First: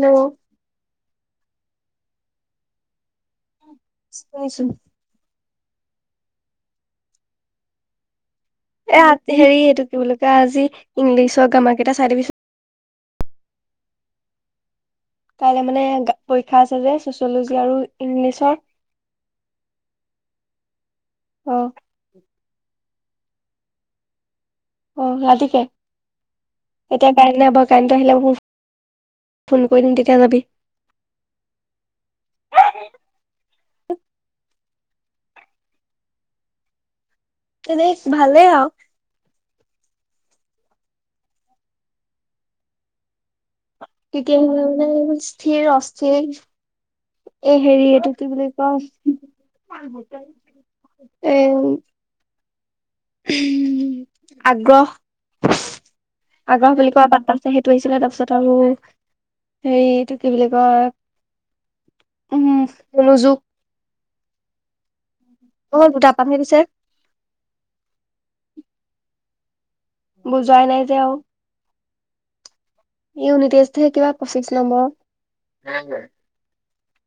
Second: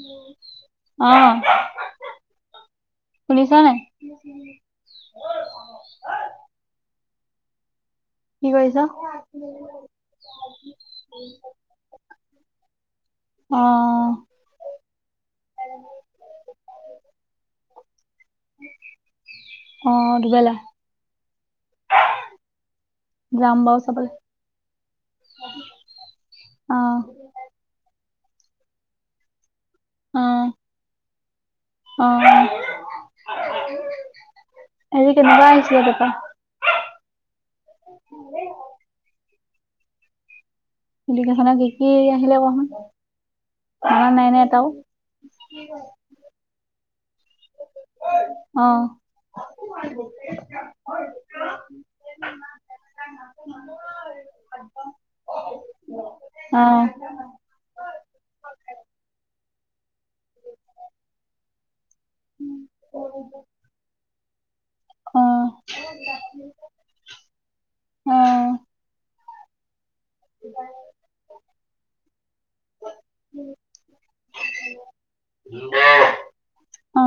ল। অ, শুনিছ নাই? [inaudible] শুনিছো। কি কৰিছ এ আত হেৰি এইটো কি বুলি কয় আজি ইংলিছৰ গামাৰ কেইটা চাই দিবিচোন [unintelligible] অ কাইলে মানে পৰীক্ষা আছে যে ছচিয়লজি আৰু ইংলিছৰ অ [inaudible] অ যাম বাও চাবলে অ ৰাতি কে অ এতিয়া কাইলে বা কাৰেনটো আহিলে [unintelligible] ফোন কৰি দিম তেতিয়া অ যাবি অ আজি কেনকা আহিছিলে পেপা এনেই ভালে আও [unintelligible] কি কি আহিলে কচোন মনত কি নাই কি নে এটাও আহিলে মানে স্থিৰ অস্থিৰ এ হেৰি এইটো কি বুলি অ ক এ আগ্ৰহ অ আগ্ৰহ বুলি কোৱা [unintelligible] আছে সেইটো আহিছিলে তাৰপিছত আৰু হেৰি কি বুলি কয় উম মনোযোগ অ [unintelligible] দুটা পামহে পিছে অ বুজোৱাই নাই যে আৰু ইউনিতেষ্ট হে কিবা অচিক্স নম্বৰ [unintelligible] অ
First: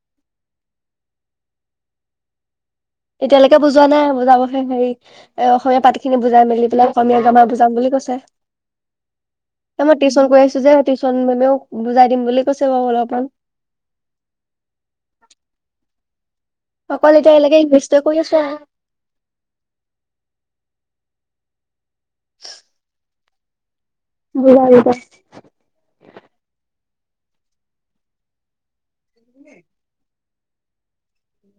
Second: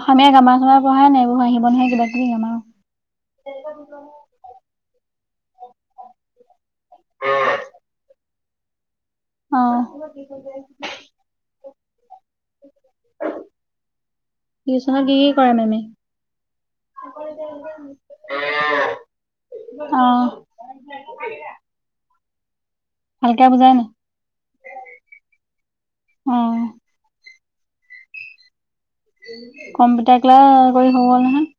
অসমীয়া গামা চামা পঢ়াই এইবোৰ আহিব নহয় কিবা কিবি গামা অ এতিয়ালৈকে বুজোৱা নাই বুজাবহে হেৰি এ অসমীয়া পাতি খিনি বুজাই মেলি পেলাই অসমীয়া গামা বুজাম বুলি কৈছে অ এ মই টিউশ্যন কৈ আছো যে টিউশ্যন মেমেও বুজাই দিম বুলি কৈছে বাৰু অলপমান টিউচনত কি কি কৰে মেমে অকল এতিয়া এতিয়ালৈকে ইংলিছটোৱে কৰি আছো অ [unintelligible] ভালকে বুজাই নাই আৰু। অ কম্পিউটাৰ ক্লাছ কৰি হ'ব নহয়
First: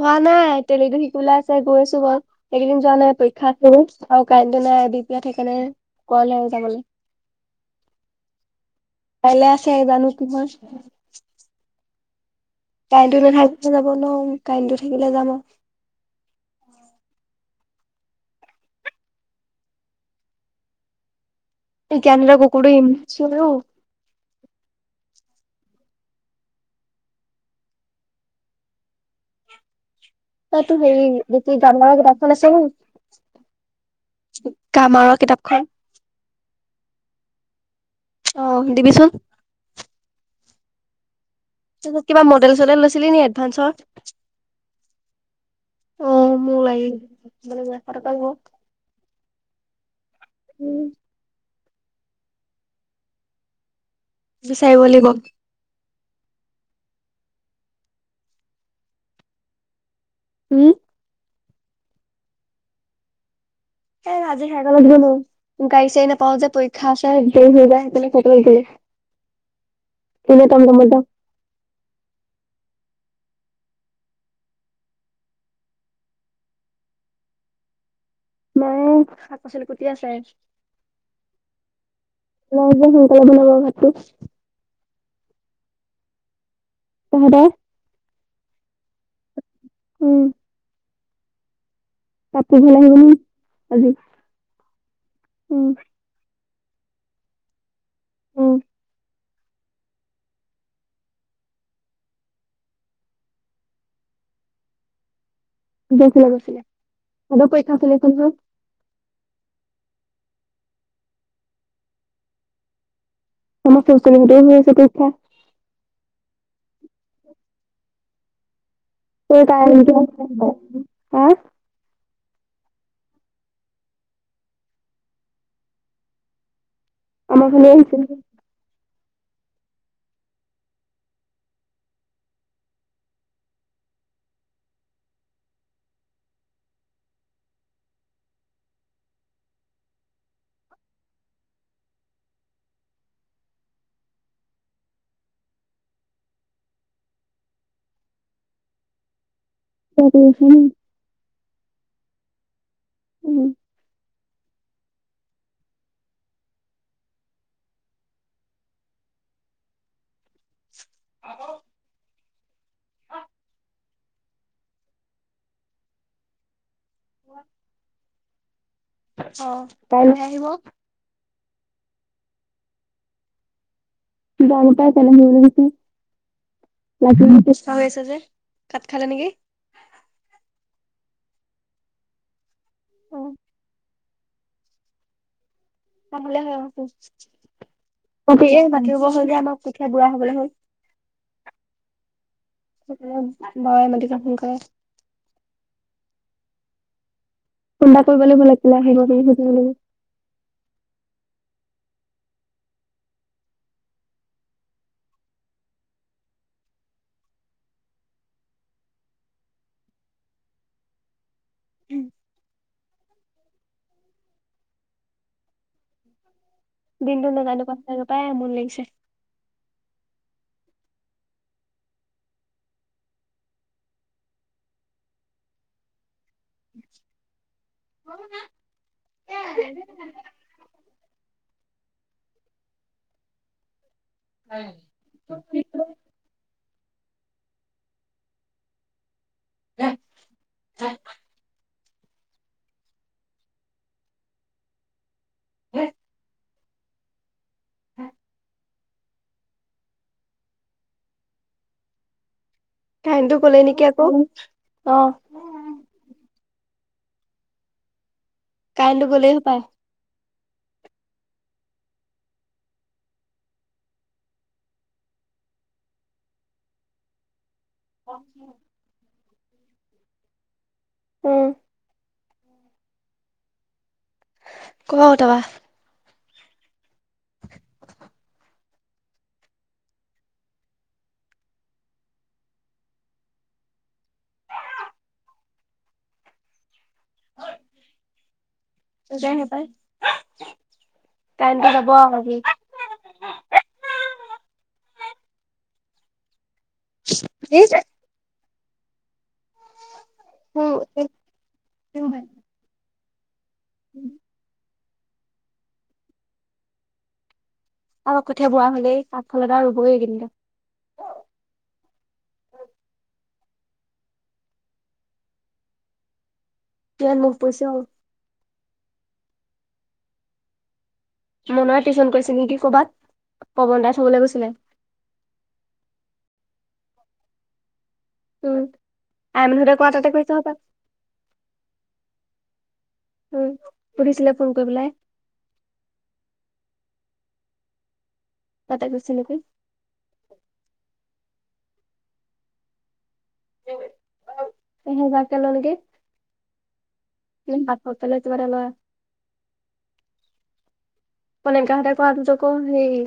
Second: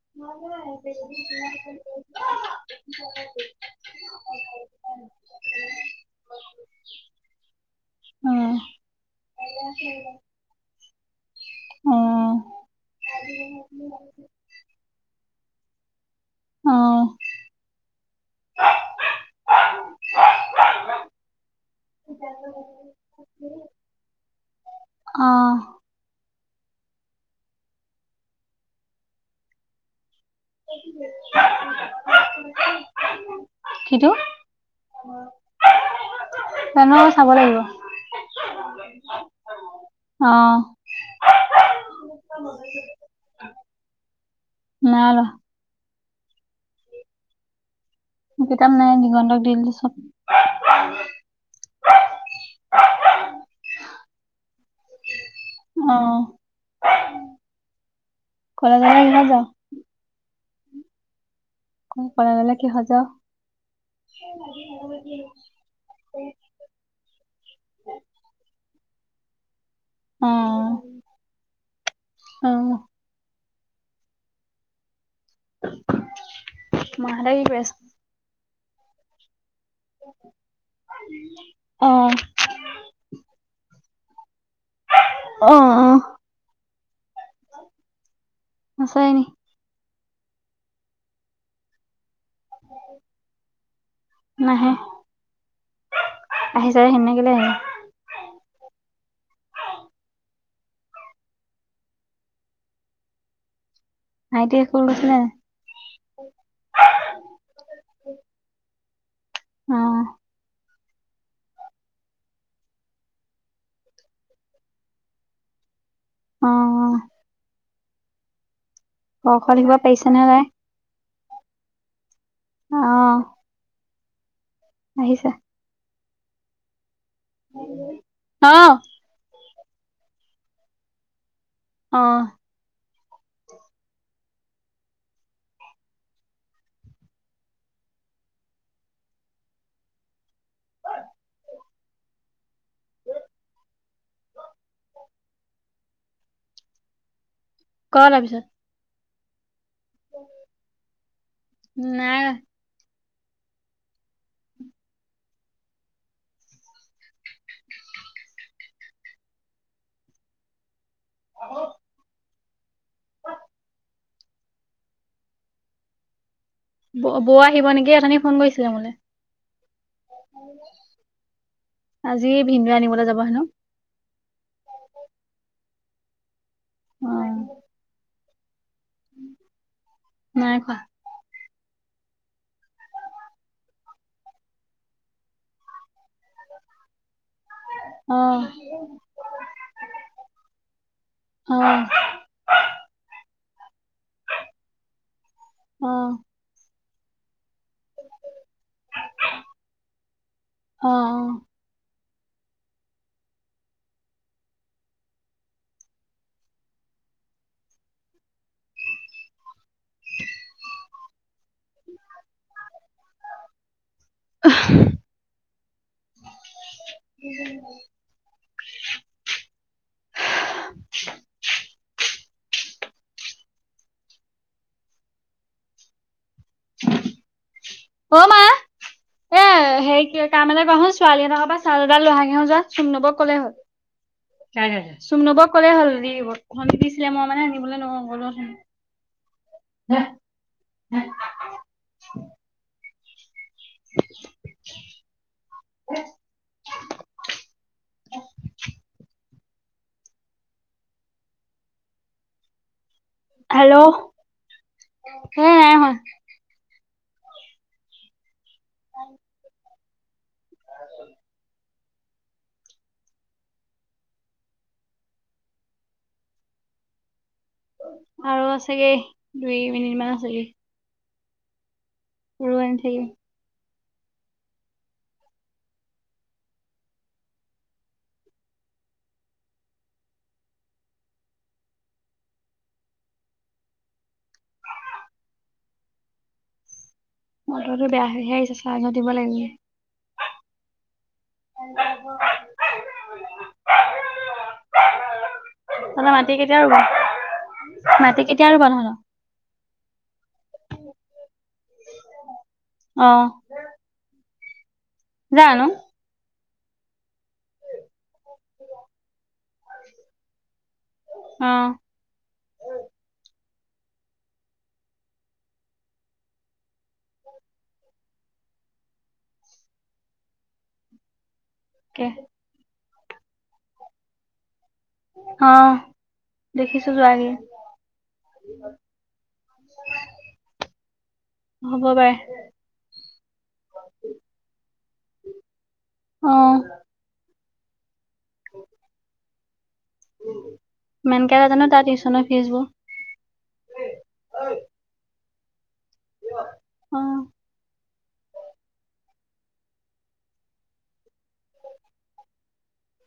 হোৱা নাই তেলিটো শিকিবলৈ আছে গৈ আছো বাও সেইকেইদিন যোৱা নাই পৰীক্ষা আছে যে আৰু কাইলে নাই [unintelligible] সেইকাৰণে কৰলে আৰু যাবলৈ কাইলে আছে জানো কি হয় [inaudible] অ কাইনটো নাথাকিলে যাব নোৱাওং কাইনটো থাকিলে যাব আহ জানৰ কুকুৰোম চ অ অ তাতো হেৰিতি গামাৰা কিতাপখন আছে কিটো ন গামাৰা কিতাপখন জানো চাব লাগিব অহ দিবিচোন অ তাৰছত কিবা মডেল চডেল লৈছিলি নি এডভান্সৰ নালোৱা অ মোক লাগি টকা ল'ব কিতাপ নাই দিগন্ত দি দিলো চব উম বিচাৰিব লাগিব অহ খোলা জেগা আহা যাও হোম কৰ পৰা জানো কিহত যাও সে আজি খাই গাল গাড়ী চাড়ী নাপাও যে পৰীক্ষা আছে দেৰি হৈ যায় সেইকাৰণে কতো নোসোমাও অ যাওঁ। অহ মাহেতে কি কৰি আছে মায়ে শাক পচলি কুটি আছে অ মাই যে সোনকালে বনাব ভাতটো অ অ তহতৰ আছাই নি উম পাপু ঘলে আহিব নেকি আজি উম আহ চাৰে হেনে গলে আহ উম ভাইটিয়ে ফন কৰিছিলে নাই গৈছিলে গৈছিলে সেতও পইক্ষা চলি আছে নহয় অ তমাৰ ফচ দেছে অ অ ক সেই খ তাই লিখিব পাৰিছে নে তাই হা অহ আহিছে আমাক ন চি অ অ ক তাৰ পিছত [unintelligible] নাই। উম। ভাত হল ব বৌ আহিব নেকি উথনি ফোন কৰিছিলে কিয় মানে। অহ, কাইলৈ আহিব। আজি ভিনদেউৱে আনিবলৈ যাব হেনু। [unintelligible] তাত অ [unintelligible] কাত খালে নেকি? নাই খোৱা অহ [unintelligible] [unintelligible] অ বুঢ়া হবলৈ হল। অ [unintelligible] কৰে। অ খুন্দা কৰিবলৈ ভাল লাগছিলে [unintelligible] অ অ অহ দিনটো নাজানো পত [unintelligible] আমনি লাগিছে। [inaudible] [inaudible] অ' মা এ' হেৰি কি কাম এটা কৰচোন ছোৱালী এদখৰ পা চাউল - দাইল লৈ আহাগে নু যোৱা চুম নবৌক কলে হ'ল। চুমনবৌক ক'লে হ'ল দি দিব। সমিতিছিলে মই মানে আনিবলৈ নগও গলো অথনি। [unintelligible] [inaudible] [unintelligible] কাৰেনটো গলেই হেল্ল' নেকি আকৌ অহ। এ নাই হোৱা কাৰেণ্টো গলেই হপায়। আৰু আছেগেই। দুই মিনিট মান আছেগে। উম ঊৰুবান থাকি কবা অটাবা। মটৰটো বেয়া হৈ আহিছে চাৰ্জত দিব লাগিব। কাৰেণ্টতো যাব আও আজি। তহঁতৰ মাটি কে [unintelligible] মাটি কেতিয়া এতিয়া আৰু বান্ধানা অ। অ। উম জানো। আৰু কঠীয়া বুঢ়া হলেই আগফালপা ৰুবই এইকেইদিনতে অ ইমান ৰদ পৰিছে অ মনুৱে তাকে টিউশ্যন কৰিছে নেকি ক'বাত পৱন দাই থবলে গৈছিলে। অ দেখিছো যোৱাগে। উম আইমানুহতে কৱা তাতে কৰিছ হপাই হ'ব পাই। উ সুধিছিলে ফোন কৰি পেলাই। অ তাতে গৈছে নেকি? মানকে জানো তাৰ টিউচনৰ ফিজবোৰ এহেজাৰ কে লয় নেকি? অ এনে হাতখচ বুলি কিবা এটা লয় আও কনেগা হতে কৰাটোত আকৌ হেৰি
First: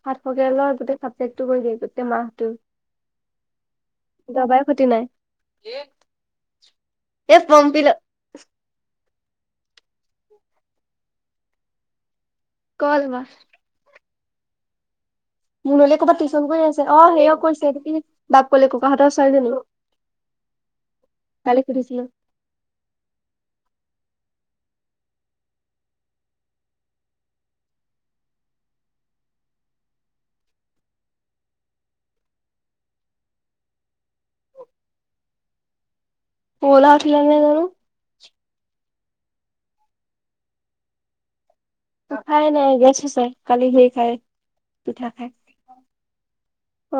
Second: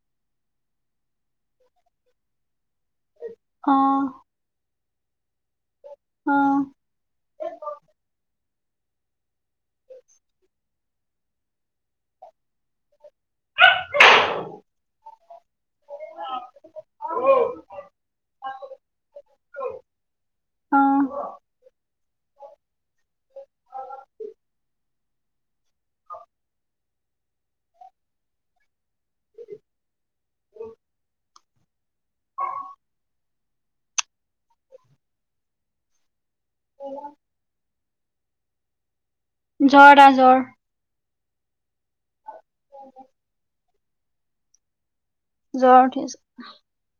সাতশকে লয় গোটেই চাবজেক্টটো কৰি দিয়ে গোটেই মাহটো। অহ। খতি নাই। কি এ পম্পি ল গল মা। মুনলী ক'ৰবাত টিউশ্যন কৰি আছে অ সেইয়া কৰিছে এইটো কি বাপকলি ককাহঁতৰ ছোৱালীজনী অ কালি সুধিছিলো। সৰুলআ উঠিলে নাই জানো? [unintelligible] জ্বৰ তাৰ জ্বৰ। নাই নাই গেছ হৈছে কালি সেই হয়। পিঠা খাই, জ্বৰ উঠিছে অ।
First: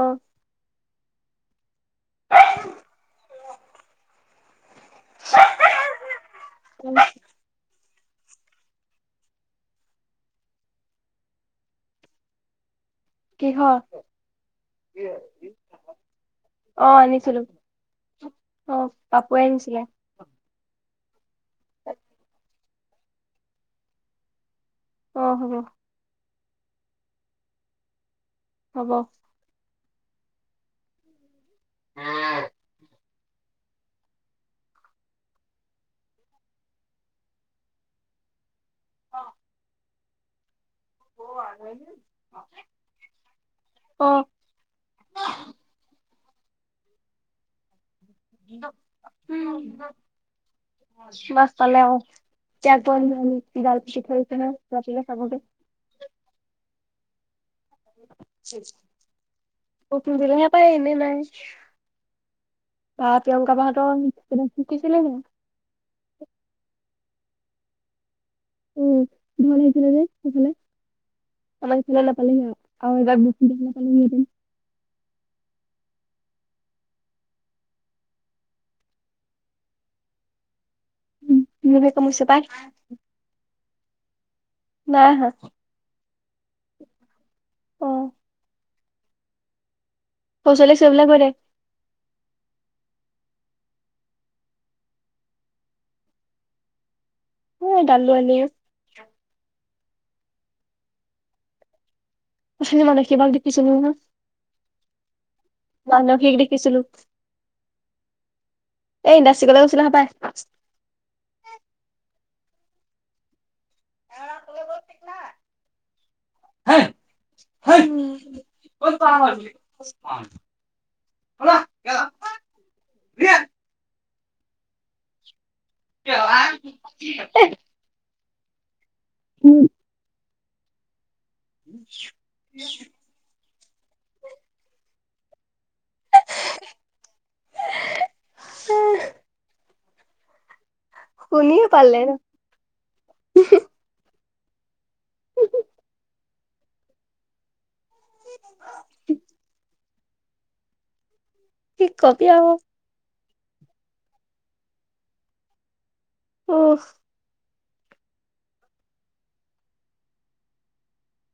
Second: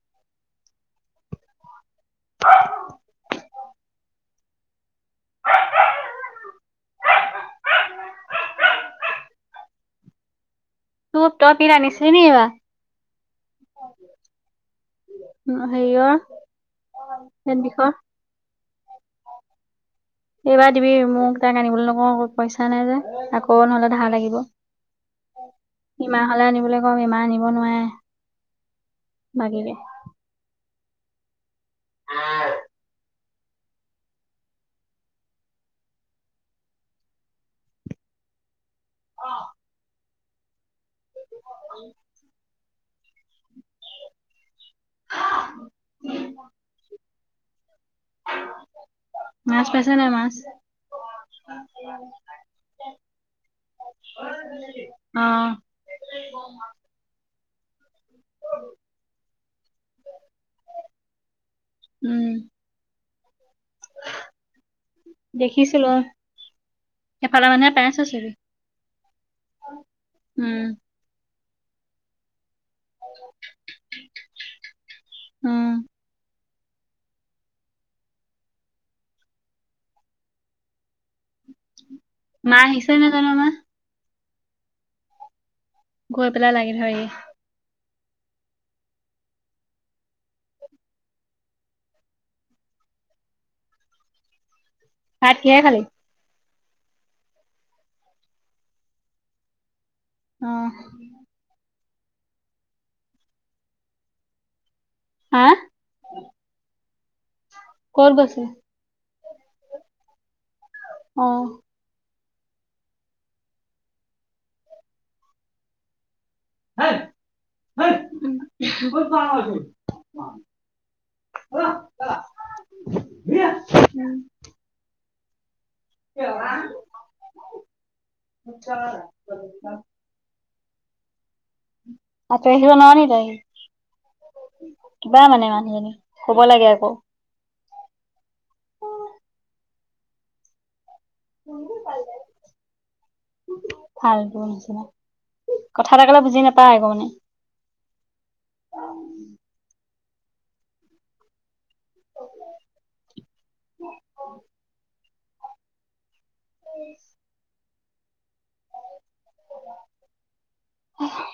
উ। তোৰ তই পিল আনিছিলি নি কিবা? কিহৰ হেৰিঅৰ পেট বিষৰ অঁ পাপুৱে আনিছিলে। এইবাৰ দিবি মোক তাক আনিবলৈ নকও আকৌ পইছা আশা নাই যে আকৌ নহ'লে ধাৰ লাগিব অ হব তালে আনিবলৈ ক'ম ইমান আনিব নোৱাৰে হ'ব লাগে নে বাঁ অঁ অঁ অহাই ন অঁ ক উম [unintelligible] উম মাছ পাইছে নাই মাছ মাছ পালে অঁ আৰু তাক কৰি আমি জাল পিটি থৈছে ন ৰাতিকৈ অ খাবগে দিলেহে পাই এনেই নাপাই উম তাত তেওঁ কাৰহঁতৰ শিকিছিলে নি এফালে মানুহে পাইছে আছে উম ভাল সেইফালে যে সফালে উম আমাৰ চুল ন পালিগ [unintelligible] আৰু এবাৰ বো বো উম উম কি কৈছে মা নিচে ন [unintelligible] মা নাই অহা গৈ পেলাই লাগি ধৰেহি অ পচল চবিলাক কৰে [unintelligible] ভাত কিহে খালী উম দালি, আলু এনে অঁ এ মানে কিবা দেখিছো ন হাঁ কত গৈছে এই ইডাচিকলে গৈছিলো হ পাই অহ অঁ তম ব ঠিক ন [unintelligible] স [unintelligible] [inaudible] চ [inaudible] আঁতৰি আহি নোৱাৰ নেকি তই কিবা মানে ইমান। হ'ব লাগে আকৌ। শুনিয়ে পালে ওহু। ফালটো কথা এ কলে বুজি নাপায় আকমানে। অ। কি কবি আও। উ [unintelligible] উফ। উহু।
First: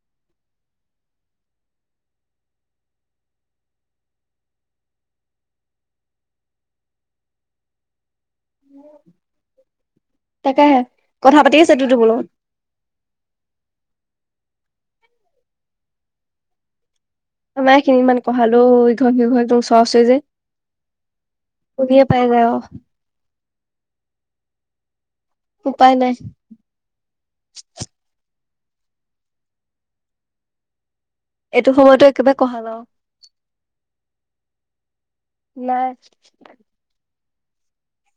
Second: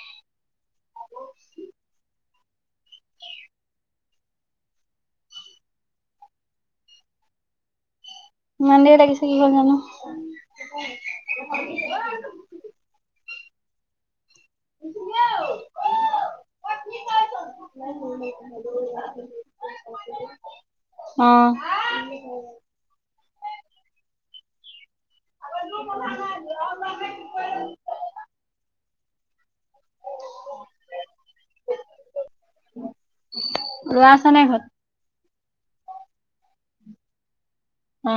মন্দে লাগিছে কি হয় জানো। তাকেহে কথা পাতি আছে তোৰ বোলো আমাৰ খিনি ইমান কঢ়ালো ইঘৰ সিঘৰ একদম ওচৰ আচৰি যে অ শুনিয়ে পাই যায় অ। উপায় নাই [unintelligible] এইটো সময়তো একেবাৰে কহা নাও। ল'ৰা আছে নাই ঘৰত নাই। অ।